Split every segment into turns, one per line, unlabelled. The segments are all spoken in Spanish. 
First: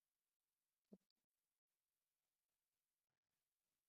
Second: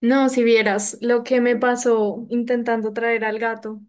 No, si vieras lo que me pasó intentando traer al gato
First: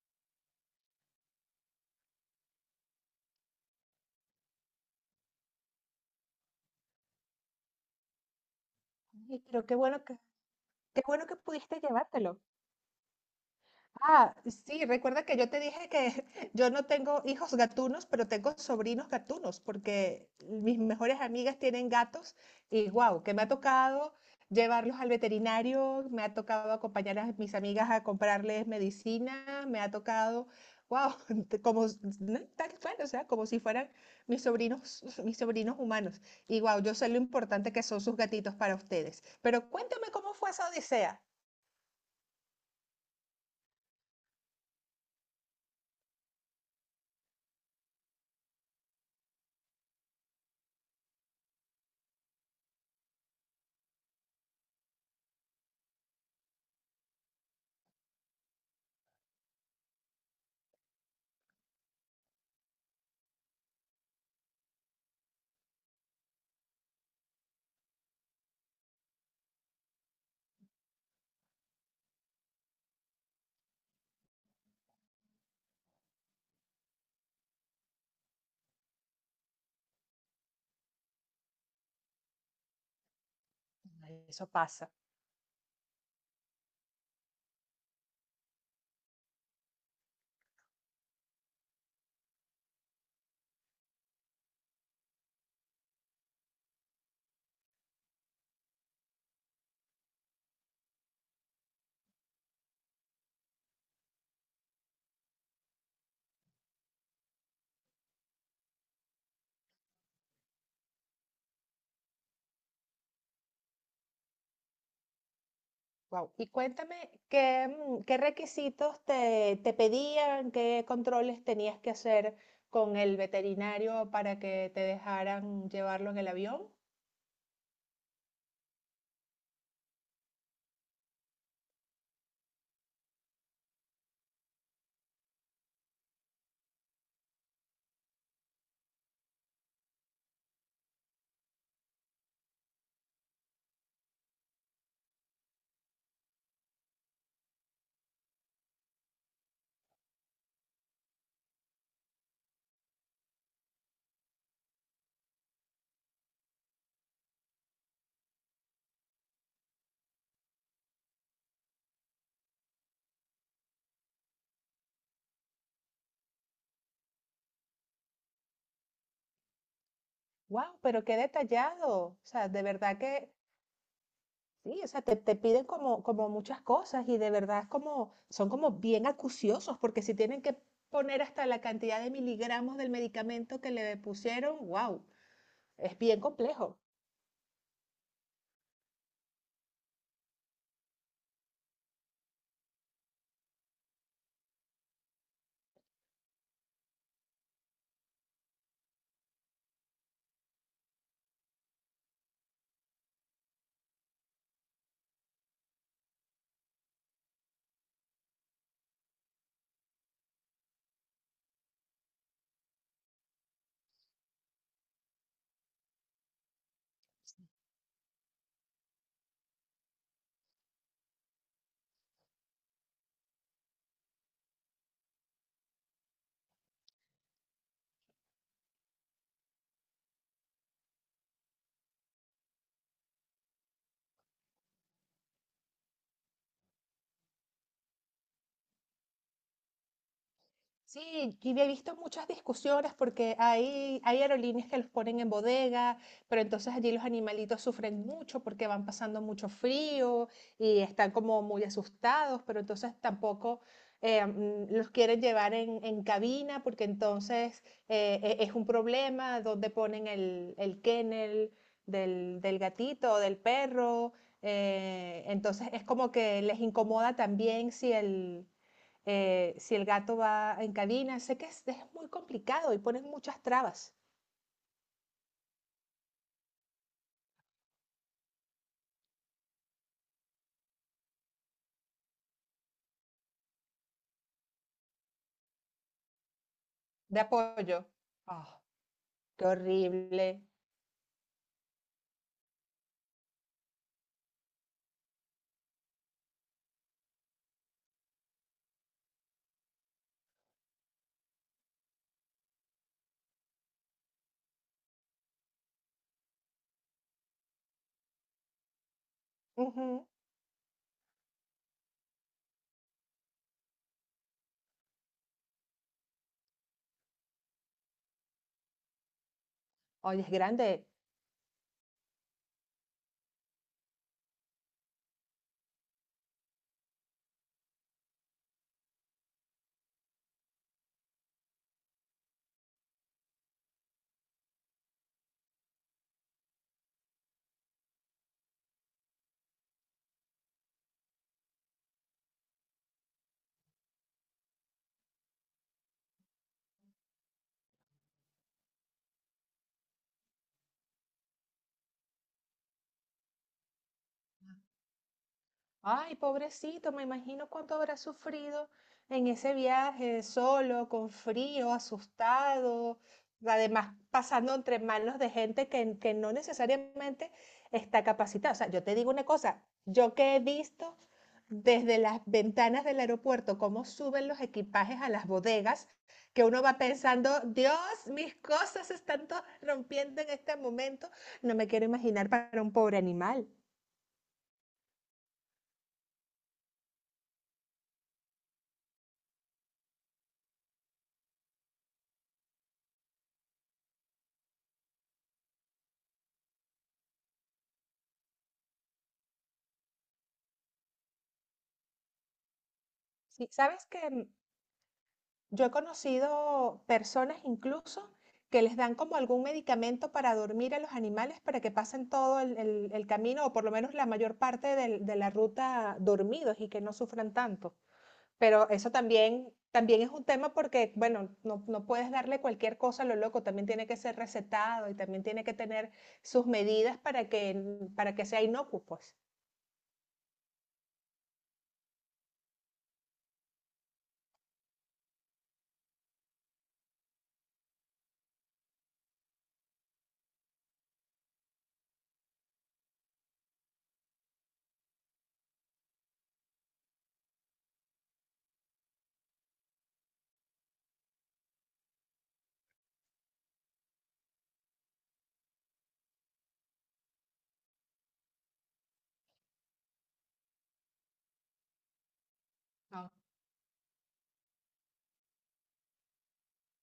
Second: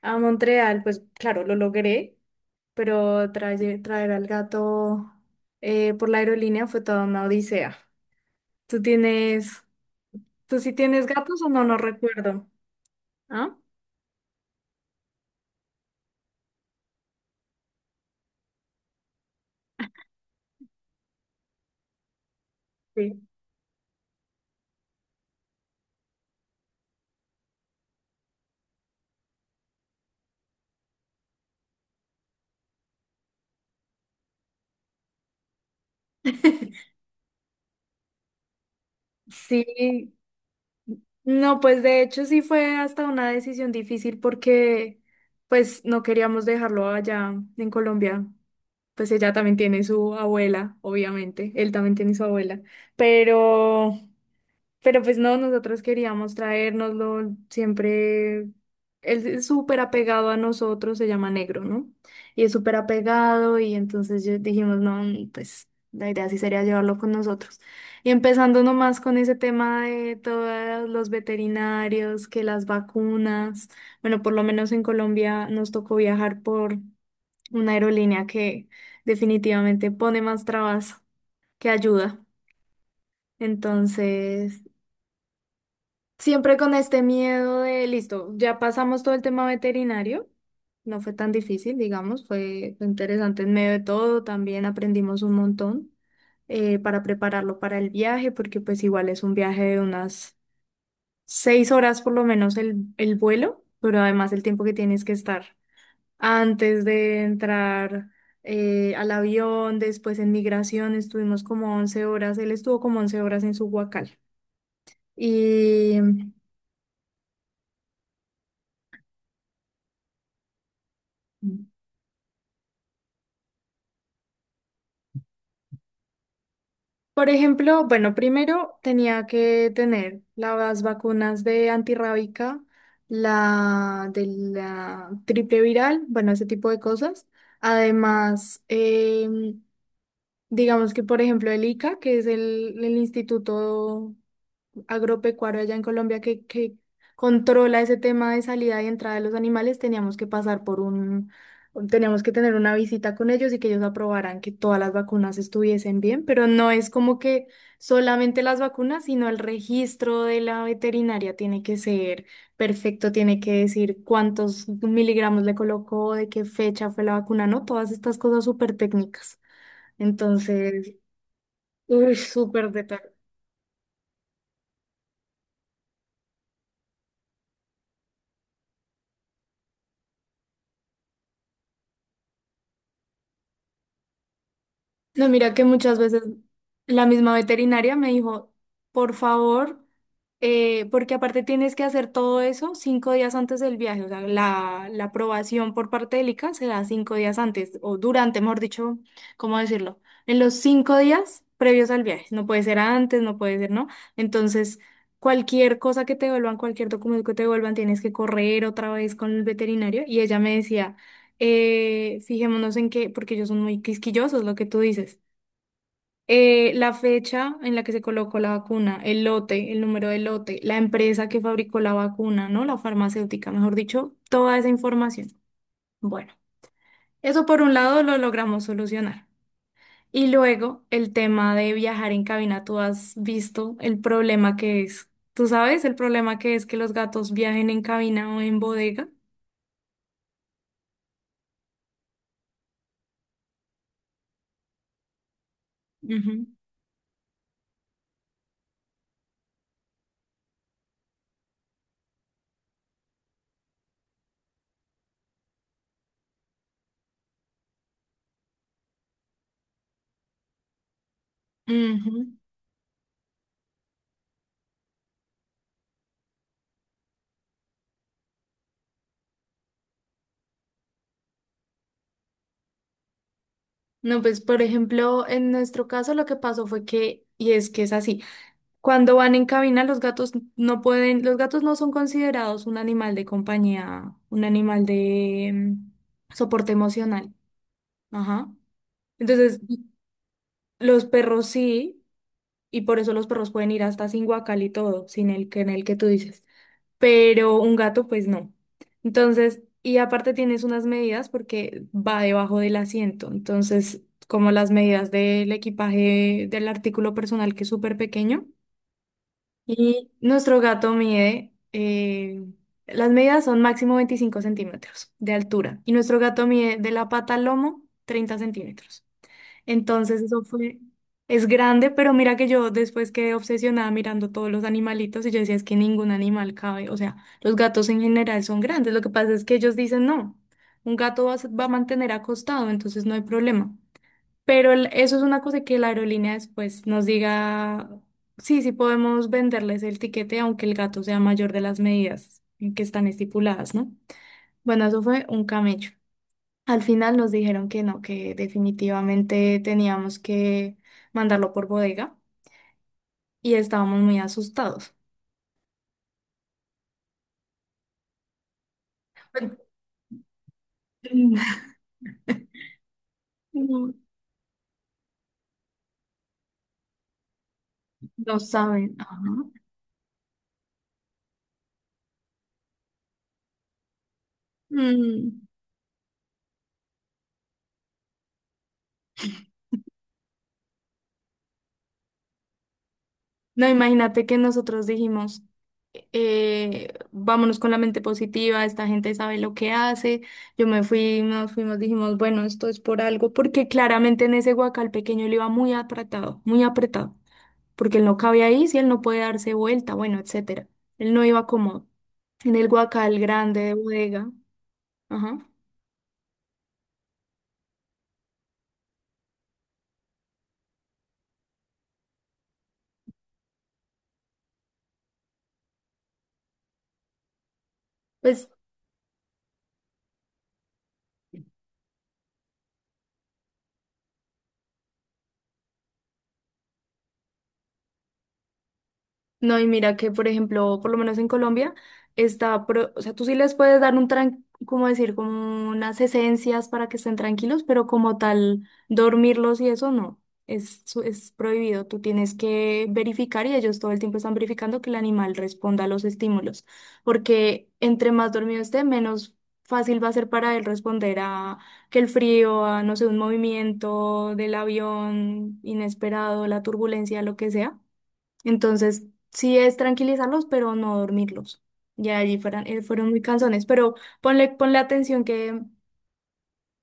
a Montreal, pues claro, lo logré, pero traer al gato por la aerolínea fue toda una odisea. ¿Tú
Y
tienes,
creo que bueno que,
tú sí
qué
tienes
bueno que
gatos o no? No
pudiste llevártelo.
recuerdo. ¿Ah?
Ah, sí, recuerda que yo te dije que yo no tengo hijos gatunos, pero tengo sobrinos gatunos, porque mis mejores amigas tienen gatos y
Sí.
wow, que me ha tocado llevarlos al veterinario, me ha tocado acompañar a mis amigas a comprarles medicina, me ha tocado, wow, no, tal cual, o sea, como si fueran mis sobrinos, mis sobrinos humanos. Y wow, yo sé lo importante que son sus gatitos para ustedes. Pero cuéntame
Sí,
cómo fue esa odisea.
no, pues de hecho sí fue hasta una decisión difícil porque pues no queríamos dejarlo allá en Colombia, pues ella también tiene su abuela, obviamente, él también tiene su abuela, pero, pero pues no, nosotros queríamos traérnoslo, siempre, él es súper apegado a nosotros, se llama Negro, ¿no? Y es súper apegado y entonces dijimos, no, pues la idea sí sería llevarlo con nosotros. Y empezando nomás con ese tema de todos los veterinarios, que las vacunas, bueno, por lo menos en Colombia nos tocó viajar por una aerolínea que definitivamente pone más trabas que ayuda.
Eso
Entonces,
pasa.
siempre con este miedo de, listo, ya pasamos todo el tema veterinario. No fue tan difícil, digamos, fue interesante en medio de todo, también aprendimos un montón, para prepararlo para el viaje, porque pues igual es un viaje de unas 6 horas por lo menos el vuelo, pero además el tiempo que tienes que estar antes de entrar al avión, después en migración, estuvimos como 11 horas, él estuvo como 11 horas en su huacal. Y,
Wow. Y cuéntame qué requisitos te pedían, qué controles tenías que hacer con el veterinario para que te dejaran llevarlo en el avión.
por ejemplo, bueno, primero tenía que tener las vacunas de antirrábica, la de la triple viral, bueno, ese tipo de cosas. Además, digamos que, por ejemplo, el ICA, que es el instituto agropecuario allá en Colombia que controla ese tema de salida y entrada de los animales, teníamos que pasar por un, teníamos que tener una visita con ellos y que ellos aprobaran que todas las vacunas estuviesen bien, pero no es como que solamente las vacunas, sino el registro de la veterinaria tiene que ser perfecto, tiene que decir cuántos miligramos le colocó, de qué fecha fue la vacuna, ¿no? Todas estas cosas súper técnicas.
Wow,
Entonces,
pero qué detallado.
uy,
O sea, de
súper
verdad
detalle.
que sí, o sea, te piden como, como muchas cosas y de verdad es como, son como bien acuciosos porque si tienen que poner hasta la cantidad de miligramos del medicamento que le pusieron, wow,
No, mira que
es
muchas
bien
veces
complejo.
la misma veterinaria me dijo, por favor, porque aparte tienes que hacer todo eso 5 días antes del viaje, o sea, la aprobación por parte del ICA se da 5 días antes, o durante, mejor dicho, ¿cómo decirlo? En los 5 días previos al viaje, no puede ser antes, no puede ser, ¿no? Entonces, cualquier cosa que te devuelvan, cualquier documento que te devuelvan, tienes que correr otra vez con el veterinario, y ella me decía, fijémonos en que, porque ellos son muy quisquillosos, lo que tú dices. La fecha en la que se colocó la vacuna, el lote, el número de lote, la empresa que fabricó la vacuna, ¿no? La farmacéutica, mejor dicho, toda esa información. Bueno, eso por un lado lo logramos solucionar. Y luego el tema de viajar en cabina, tú has visto el problema que es. ¿Tú sabes el problema que es que los gatos viajen en cabina o en bodega?
Sí, y he visto muchas discusiones porque hay aerolíneas que los ponen en bodega, pero
Ujú.
entonces allí los animalitos sufren mucho porque van pasando mucho frío y están como muy asustados, pero entonces tampoco los quieren llevar en cabina porque entonces es un problema dónde ponen el kennel
Ujú.
del gatito o del perro. Entonces es como que les incomoda también si el si el gato va en cabina, sé que es muy complicado y ponen muchas trabas
No, pues por ejemplo, en nuestro caso lo que pasó fue que, y es que es así. Cuando van en cabina, los gatos no pueden, los gatos no son considerados un animal de compañía, un animal de soporte
de
emocional.
apoyo.
Ajá.
Ah, qué
Entonces,
horrible.
los perros sí, y por eso los perros pueden ir hasta sin guacal y todo, sin el que en el que tú dices. Pero un gato, pues no. Entonces, y aparte tienes unas medidas porque va debajo del asiento. Entonces, como las medidas del equipaje del artículo personal que es súper pequeño.
Ujú.
Y nuestro gato mide, las medidas son máximo 25 centímetros de altura. Y nuestro gato mide de la pata al lomo 30 centímetros.
Oye,
Entonces
es
eso fue,
grande.
es grande, pero mira que yo después quedé obsesionada mirando todos los animalitos y yo decía, es que ningún animal cabe. O sea, los gatos en general son grandes. Lo que pasa es que ellos dicen, no, un gato va a, va a mantener acostado, entonces no hay problema. Pero eso es una cosa que la aerolínea después nos diga, sí, sí podemos venderles el tiquete aunque el gato sea mayor de las medidas en que están estipuladas, ¿no? Bueno, eso fue un camello. Al final nos dijeron que no, que definitivamente teníamos que mandarlo por bodega y estábamos muy asustados.
Ay, pobrecito, me imagino cuánto habrá sufrido en ese viaje, solo, con frío, asustado,
No,
además pasando entre manos de gente que no necesariamente está
no
capacitada. O sea, yo
saben.
te
Ajá.
digo una cosa, yo que he visto desde las ventanas del aeropuerto cómo suben los equipajes a las
Mm.
bodegas, que uno va pensando, Dios, mis cosas se están todas rompiendo en este momento, no me quiero imaginar para un pobre animal.
No, imagínate que nosotros dijimos, vámonos con la mente positiva, esta gente sabe lo que hace. Nos fuimos, dijimos, bueno, esto es por algo, porque claramente en ese guacal pequeño él iba muy apretado, porque él no cabía ahí, si él no puede darse vuelta, bueno, etcétera. Él no iba cómodo. En el guacal
Sí,
grande de
¿sabes qué?
bodega, ajá,
Yo he conocido personas incluso que les dan como algún medicamento para dormir a los animales para que pasen todo el camino o por lo menos la mayor parte de la ruta dormidos y que no sufran tanto.
pues
Pero eso también, también es un tema porque, bueno, no, no puedes darle cualquier cosa a lo loco, también tiene que ser recetado y también tiene que tener sus medidas para que sea inocuo, pues.
no, y mira que, por ejemplo, por lo menos en Colombia, está, o sea, tú sí les puedes dar un, tran como decir, como unas esencias para que estén tranquilos, pero como tal, dormirlos y eso no, es, es prohibido. Tú tienes que verificar y ellos todo el tiempo están verificando que el animal responda a los estímulos, porque entre más dormido esté, menos fácil va a ser para él responder a que el frío, a, no sé, un movimiento del avión inesperado, la turbulencia, lo que sea. Entonces, sí es tranquilizarlos, pero no dormirlos. Ya allí fueran, fueron
Ah,
muy cansones, pero ponle atención que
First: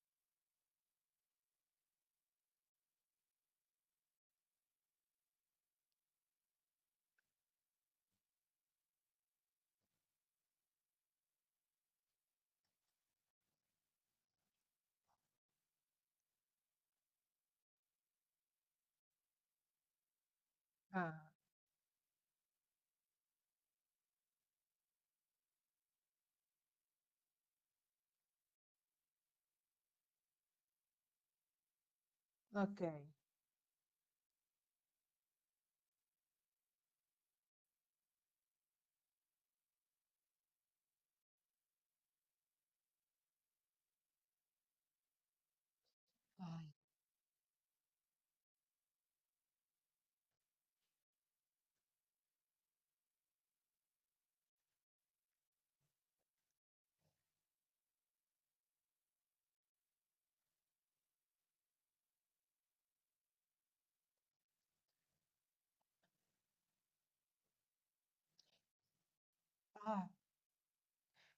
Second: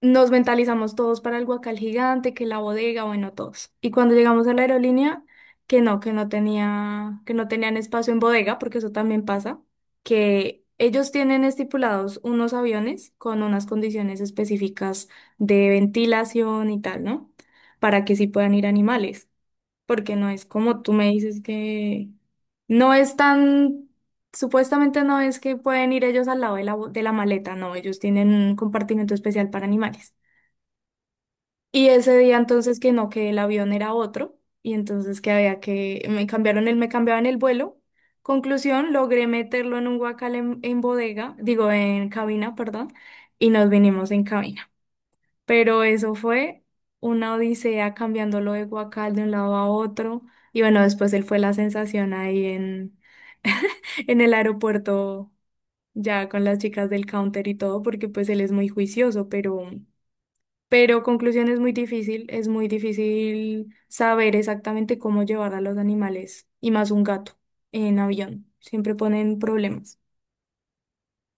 nos mentalizamos todos para el guacal gigante, que la bodega, bueno, todos. Y cuando llegamos a la aerolínea, que no tenía, que no tenían espacio en bodega, porque eso también pasa, que ellos tienen estipulados unos aviones con unas condiciones específicas de ventilación y tal, ¿no? Para que sí puedan ir animales, porque no es como tú me
Ah,
dices que no es tan, supuestamente no es que pueden ir ellos al lado de la, de la maleta, no, ellos tienen un compartimento especial para animales. Y ese día entonces
ok.
que no, que el avión era otro, y entonces que había que, me cambiaban el vuelo. Conclusión, logré meterlo en un guacal en bodega, digo, en cabina, perdón, y nos vinimos en cabina, pero eso fue
Ay.
una odisea cambiándolo de guacal de un lado a otro. Y bueno, después él fue la sensación ahí en, en el aeropuerto, ya con las chicas del counter y todo, porque pues él es muy juicioso, pero conclusión es muy difícil saber exactamente cómo llevar a los animales, y más un gato, en avión. Siempre ponen problemas.
Ah,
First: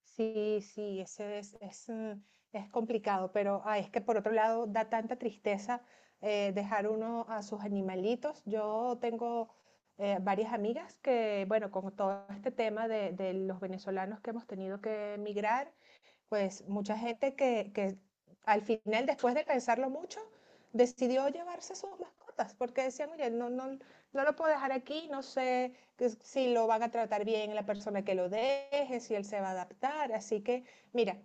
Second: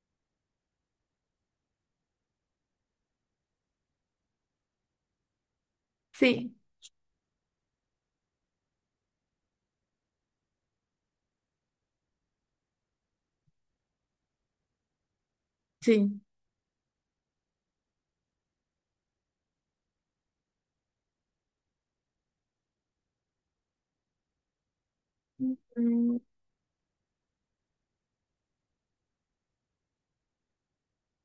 sí, sí, ese es, es complicado, pero ay, es que por otro lado da tanta tristeza
Sí,
dejar uno a sus animalitos. Yo tengo varias amigas que, bueno, con todo este tema de los venezolanos que hemos tenido que emigrar,
sí.
pues mucha gente que al final, después de pensarlo mucho, decidió llevarse sus mascotas, porque decían, oye, no, no, no lo puedo dejar aquí, no sé
Mm,
si lo van a tratar bien la persona que lo deje, si él se va a adaptar. Así que, mira,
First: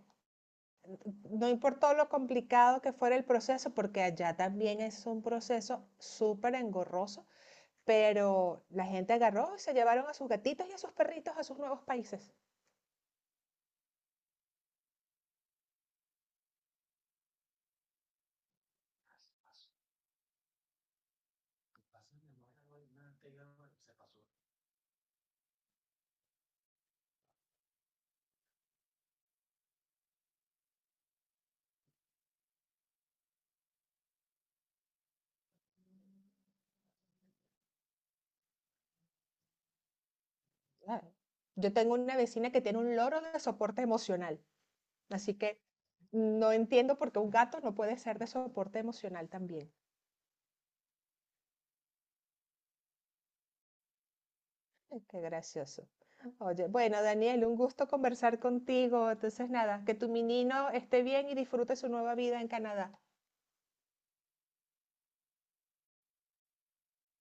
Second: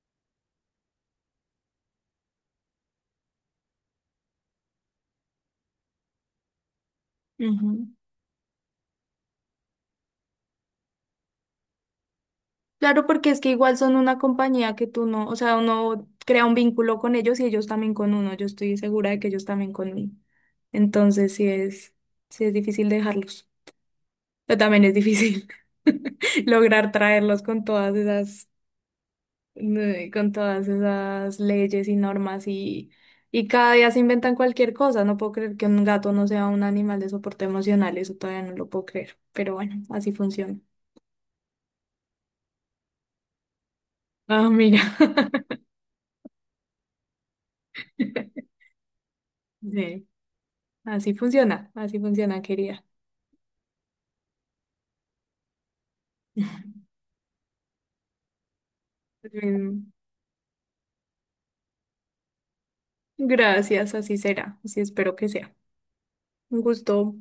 no importó lo complicado que fuera el proceso, porque allá también es un proceso súper engorroso,
ujú.
pero la gente agarró y se llevaron a sus gatitos y a sus perritos a sus nuevos países.
Claro, porque es que igual son una compañía que tú no, o sea, uno crea un vínculo con ellos y ellos también con uno. Yo estoy segura de que ellos también conmigo. Entonces, sí es difícil dejarlos. Pero también es difícil lograr traerlos con todas esas leyes y normas y cada día se inventan cualquier cosa. No puedo creer que un gato no sea un animal de soporte emocional. Eso todavía no lo puedo creer. Pero bueno, así funciona.
Claro. Yo tengo una vecina que tiene un loro de soporte emocional,
Ah, mira.
así que no entiendo por qué un gato no puede ser de soporte emocional también.
Sí. Así funciona, querida.
Ay, qué gracioso. Oye, bueno, Daniel, un gusto conversar contigo. Entonces, nada,
Bien,
que tu menino esté bien y disfrute su nueva vida en Canadá.
gracias, así será, así espero que sea. Un gusto.